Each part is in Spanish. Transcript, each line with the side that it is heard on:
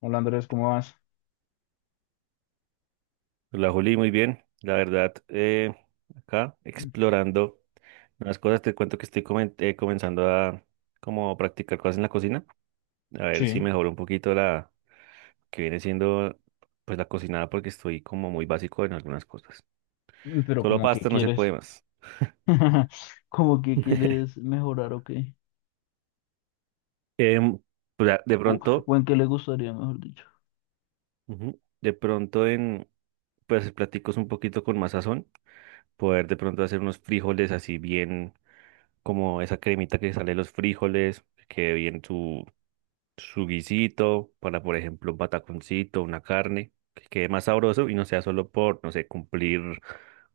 left: Hola Andrés, ¿cómo vas?
right: Hola Juli, muy bien. La verdad, acá explorando unas cosas, te cuento que estoy comenzando a como practicar cosas en la cocina, a ver si
left: Sí.
right: mejoro un poquito la que viene siendo pues la cocinada porque estoy como muy básico en algunas cosas.
left: Uy, pero
right: Solo
left: como que
right: pasta no se puede
left: quieres,
right: más.
left: ¿como que quieres mejorar o qué?
right: Em, pues, ah, de
left: O,
right: pronto,
left: o en qué le gustaría, mejor dicho.
right: ujú, de pronto en pues platicos un poquito con más sazón, poder de pronto hacer unos frijoles así bien como esa cremita que sale de los frijoles, que quede bien su guisito, para por ejemplo un pataconcito, una carne, que quede más sabroso y no sea solo por, no sé, cumplir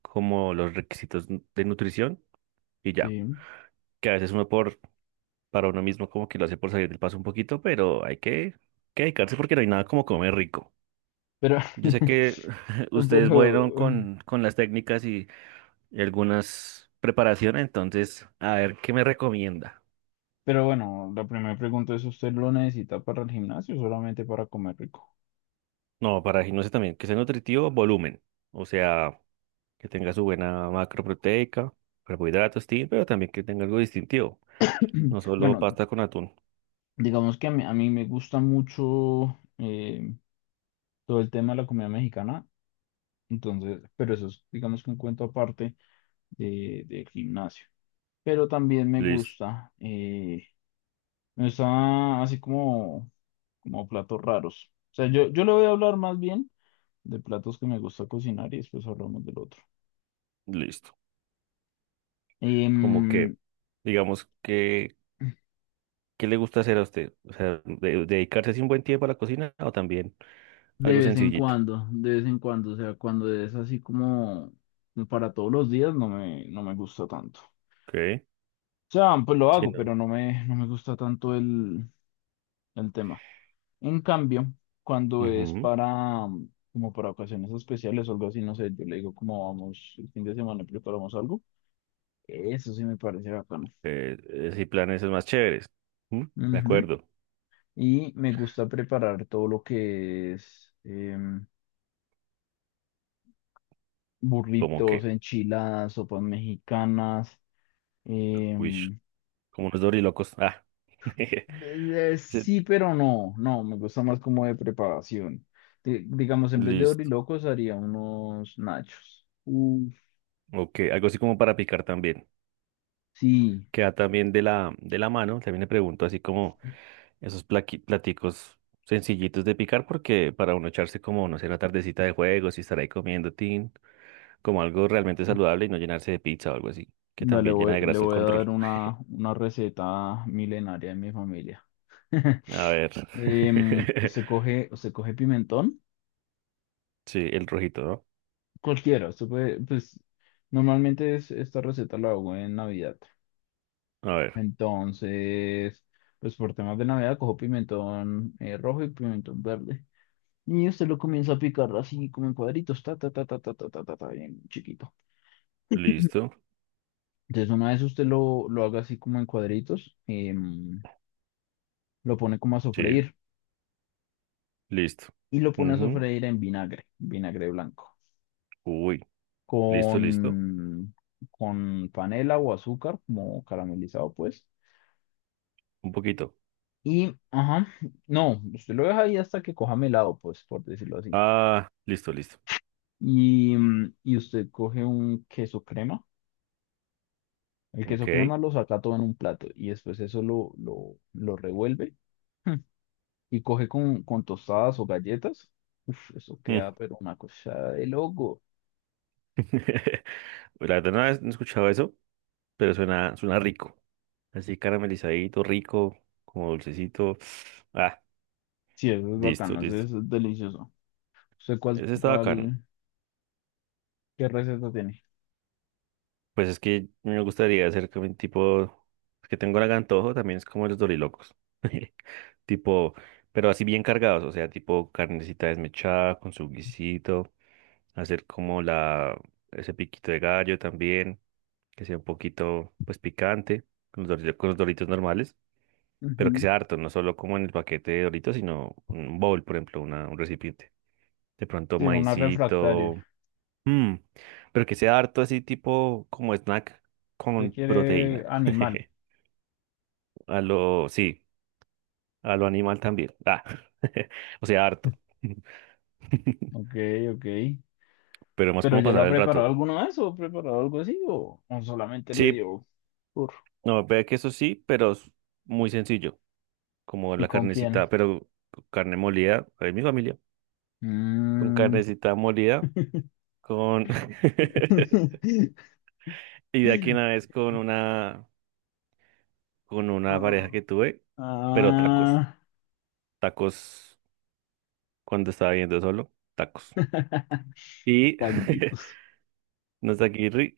right: como los requisitos de nutrición y ya,
left: Sí,
right: que a veces uno por, para uno mismo como que lo hace por salir del paso un poquito, pero que dedicarse porque no hay nada como comer rico.
left: pero,
right: Yo sé que ustedes fueron
left: pero,
right: con las técnicas y algunas preparaciones, entonces, a ver, ¿qué me recomienda?
left: pero bueno, la primera pregunta es: ¿usted lo necesita para el gimnasio o solamente para comer rico?
right: No, para no sé también, que sea nutritivo, volumen. O sea, que tenga su buena macro proteica, carbohidratos, tin, pero también que tenga algo distintivo, no solo
left: Bueno,
right: pasta con atún.
left: digamos que a mí me gusta mucho eh, todo el tema de la comida mexicana, entonces, pero eso es, digamos, que un cuento aparte de, del gimnasio. Pero también me
right: Listo,
left: gusta, está así como, como platos raros. O sea, yo le voy a hablar más bien de platos que me gusta cocinar, y después hablamos del otro.
right: listo. Como
left: Em,
right: que, digamos que, ¿qué le gusta hacer a usted? O sea, dedicarse así un buen tiempo a la cocina o también
left: de
right: algo
left: vez en
right: sencillito.
left: cuando, de vez en cuando, o sea, cuando es así como para todos los días, no me gusta tanto. O
right: Ok,
left: sea, pues lo
right: sí,
left: hago,
right: no.
left: pero no me gusta tanto el tema. En cambio, cuando es
right: Ujú.
left: para, como para ocasiones especiales o algo así, no sé, yo le digo como vamos el fin de semana y preparamos algo, eso sí me parece bacano.
right: Sí, planes es más chéveres. ¿Mm? De
left: Ujú.
right: acuerdo.
left: Y me gusta preparar todo lo que es
right: Como
left: burritos,
right: que,
left: enchiladas, sopas mexicanas.
right: wish,
left: em,
right: como unos dorilocos. Ah. Sí,
left: sí, pero no, no, me gusta más como de preparación. Digamos, en vez de
right: listo.
left: orilocos haría unos nachos. Uf,
right: Ok, algo así como para picar también,
left: sí.
right: que va también de la mano. También le pregunto así como esos platicos sencillitos de picar, porque para uno echarse como, no sé, una tardecita de juegos y estar ahí comiendo tin, como algo realmente saludable y no llenarse de pizza o algo así, que
left: Vale,
right: también llena de
left: le
right: grasa el
left: voy a
right: control.
left: dar una receta milenaria de mi familia.
right: A ver.
left: Usted coge, usted coge pimentón.
right: Sí, el rojito,
left: Cualquiera, usted puede, pues normalmente esta receta la hago en Navidad.
right: ¿no? A ver,
left: Entonces, pues por temas de Navidad cojo pimentón rojo y pimentón verde. Y usted lo comienza a picar así como en cuadritos, ta, ta, ta, ta, ta, ta, ta, ta, ta, bien chiquito.
right: listo.
left: Entonces, una vez usted lo haga así como en cuadritos, lo pone como a
right: Sí,
left: sofreír
right: listo.
left: y lo pone a
right: Ujú.
left: sofreír en vinagre, vinagre blanco,
right: Uy, listo, listo.
left: con, con panela o azúcar, como caramelizado, pues.
right: Un poquito.
left: Y, ajá, no, usted lo deja ahí hasta que coja melado, pues, por decirlo así.
right: Ah, listo, listo.
left: Y, y usted coge un queso crema. El queso
right: Ok.
left: crema lo saca todo en un plato y después eso lo revuelve, mm, y coge con tostadas o galletas. Uf, eso
right: Mm.
left: queda, pero una cosa de loco.
right: La verdad no he escuchado eso, pero suena, suena rico. Así caramelizadito, rico, como dulcecito. Ah,
left: Sí, eso es
right: listo,
left: bacano, eso
right: listo.
left: es delicioso. ¿Usted cuál,
right: Ese está acá.
left: cuál, qué receta tiene?
right: Pues es que no me gustaría hacer como un tipo, que tengo el antojo, también es como los dorilocos. Tipo, pero así bien cargados, o sea, tipo carnecita desmechada con su guisito, hacer como la, ese piquito de gallo también, que sea un poquito, pues picante, con los doritos normales, pero que
left: Ujú.
right: sea harto, no solo como en el paquete de doritos, sino un bowl, por ejemplo, una, un recipiente. De pronto
left: Sí, una refractaria.
right: maicito. Mm, pero que sea harto así tipo como snack
left: ¿Usted
right: con
left: quiere
right: proteína.
left: animal?
right: A lo, sí, a lo animal también. Ah, o sea, harto.
left: Ok, ok.
right: Pero más
left: ¿Pero
right: como
left: ya lo
right: pasar
left: ha
right: el rato.
left: preparado alguno de eso? ¿Ha preparado algo así? O solamente le
right: Sí,
left: dio por?
right: no, ve que eso sí, pero es muy sencillo, como
left: ¿Y
right: la
left: con
right: carnecita,
left: quién?
right: pero con carne molida, ahí mi familia, con
left: Mm.
right: carnecita molida, con... y de aquí una vez con una pareja
left: Oh.
right: que tuve, pero tacos,
left: Ah,
right: tacos. Cuando estaba viendo solo, tacos. Y
left: tanquitos.
right: Nozakirri,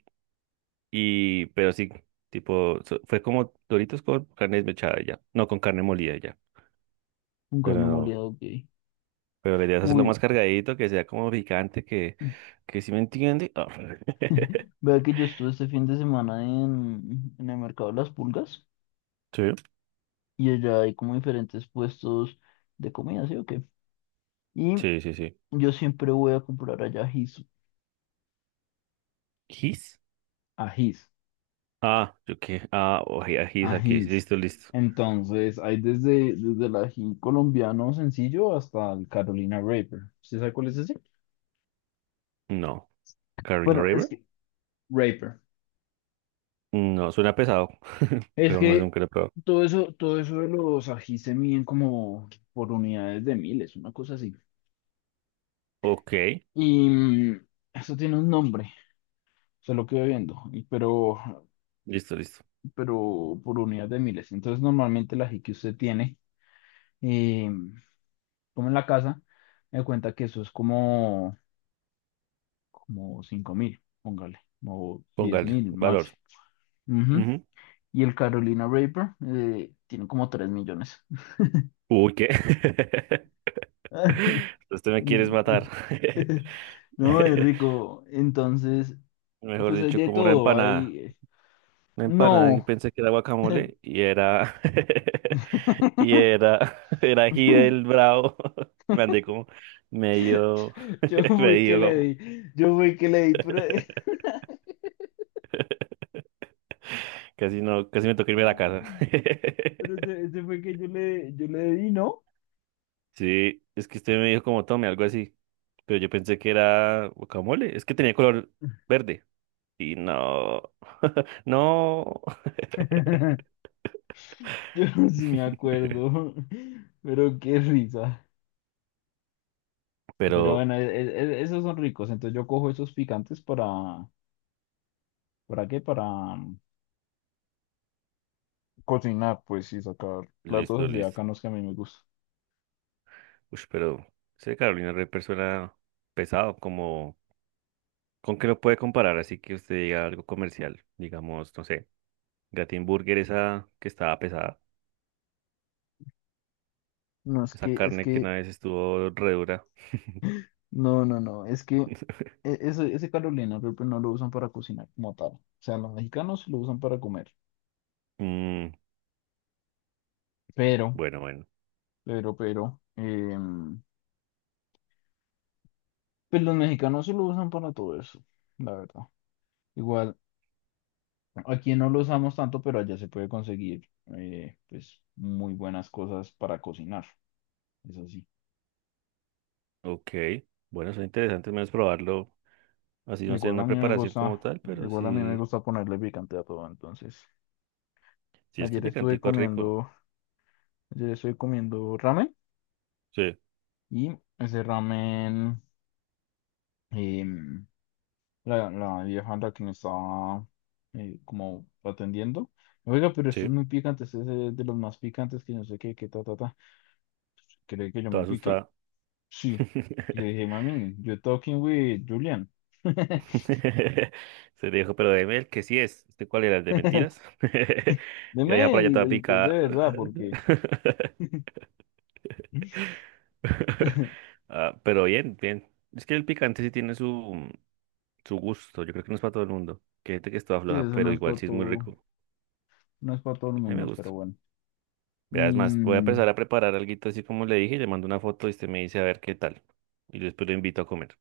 right: y, pero sí, tipo, fue como Doritos con carne desmechada ya, no, con carne molida ya,
left: Un cuerno
right: pero,
left: moliado, ok.
right: pero la idea es hacerlo
left: Uy,
right: más cargadito, que sea como picante, que si me entiende. Ah.
left: vea que yo estuve este fin de semana en el mercado de las pulgas,
right: Sí,
left: y allá hay como diferentes puestos de comida, ¿sí o qué? Y
right: sí, sí, sí.
left: yo siempre voy a comprar allá ají,
right: ¿His?
left: ají.
right: Ah, yo qué, ah, oye, his aquí,
left: Ajís.
right: listo, listo.
left: Entonces, hay desde, desde el ají colombiano sencillo hasta el Carolina Reaper. ¿Usted sabe cuál es ese?
right: No, Carino
left: Bueno, es
right: River,
left: que, Raper.
right: no, suena pesado,
left: Es
right: pero no sé,
left: que
right: nunca lo he probado.
left: todo eso de los ají se miden como por unidades de miles, una cosa así.
right: Ok,
left: Y eso tiene un nombre, se lo quedo viendo,
right: listo, listo,
left: pero por unidades de miles. Entonces, normalmente el ají que usted tiene, eh, como en la casa, me cuenta que eso es como, como 5.000, póngale, o diez
right: póngale,
left: mil
right: valor.
left: máximo. Ujú. Y el Carolina Reaper tiene como 3 millones.
right: Uy, ¿qué? Usted me quieres matar.
left: No, es rico. Entonces,
right: Mejor
left: pues hay
right: dicho,
left: de
right: como una
left: todo.
right: empanada.
left: Hay.
right: Una empanada que
left: No.
right: pensé que era guacamole y era. Y era. Era ají del bravo. Me andé como medio.
left: Yo fui que
right: Medio
left: le
right: como.
left: di. Yo fui que le di, pero.
right: Casi no, casi me tocó irme a la casa.
left: Pero ese fue que yo le di, ¿no?
right: Sí, es que usted me dijo como tome, algo así. Pero yo pensé que era guacamole. Es que tenía color verde. Y no. No.
left: Yo sí me acuerdo. Pero qué risa. Pero
right: Pero
left: bueno, esos son ricos. Entonces yo cojo esos picantes ¿para qué? Para, mm, cocinar, pues, y sacar
right: listo,
left: platos así
right: listo.
left: bacanos que a mí me gustan.
right: Uy, pero ese Carolina Reaper suena pesado, como ¿con qué lo puede comparar? Así que usted diga algo comercial, digamos, no sé, Gatin Burger esa que estaba pesada,
left: No, es
right: esa
left: que,
right: carne que una vez estuvo re dura.
left: no, no, no, es que ese, ese Carolina Reaper no lo usan para cocinar como tal. O sea, los mexicanos sí lo usan para comer.
right: Mm,
left: Pero,
right: bueno, bueno,
left: pero, pues los mexicanos sí lo usan para todo eso, la verdad. Igual, aquí no lo usamos tanto, pero allá se puede conseguir pues muy buenas cosas para cocinar. Eso sí.
right: ok, bueno, es interesante menos probarlo, así no sea
left: Igual a
right: una
left: mí me
right: preparación como
left: gusta,
right: tal, pero
left: Igual a mí me
right: sí,
left: gusta ponerle picante a todo. Entonces,
right: sí es que el
left: ayer estuve
right: picantico es rico.
left: comiendo, ayer estuve comiendo ramen,
right: Sí,
left: y ese ramen, em, la, la vieja la que me estaba como atendiendo. Oiga, pero esto es
right: sí,
left: muy picante, este es de los más picantes, que no sé qué, qué, ta, ta, ta. ¿Cree que yo me
right: toda
left: piqué?
right: asustada.
left: Sí. Le dije: mami, you're talking with Julian.
right: Se dijo, pero de miel, que sí es. ¿Este cuál era el de mentiras? Y la
left: Deme
right: vieja por allá toda
left: el que es de
right: picada.
left: verdad, porque...
right: Ah, pero bien, bien. Es que el picante sí tiene su, su gusto. Yo creo que no es para todo el mundo. Que hay gente que es toda
left: Sí,
right: floja,
left: eso
right: pero
left: no es
right: igual
left: para
right: sí es muy
left: todo,
right: rico.
left: no es para todo el
right: A mí me
left: mundo,
right: gusta.
left: pero bueno.
right: Vea, es
left: Y
right: más, voy a empezar a preparar alguito así como le dije, y le mando una foto y usted me dice a ver qué tal. Y después lo invito a comer.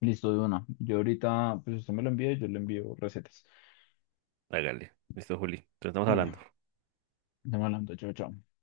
left: listo de una. Yo ahorita, pues usted me lo envía y yo le envío recetas.
right: Hágale. Listo, Juli. Entonces estamos
left: Vale,
right: hablando.
left: estamos hablando, chao, chao.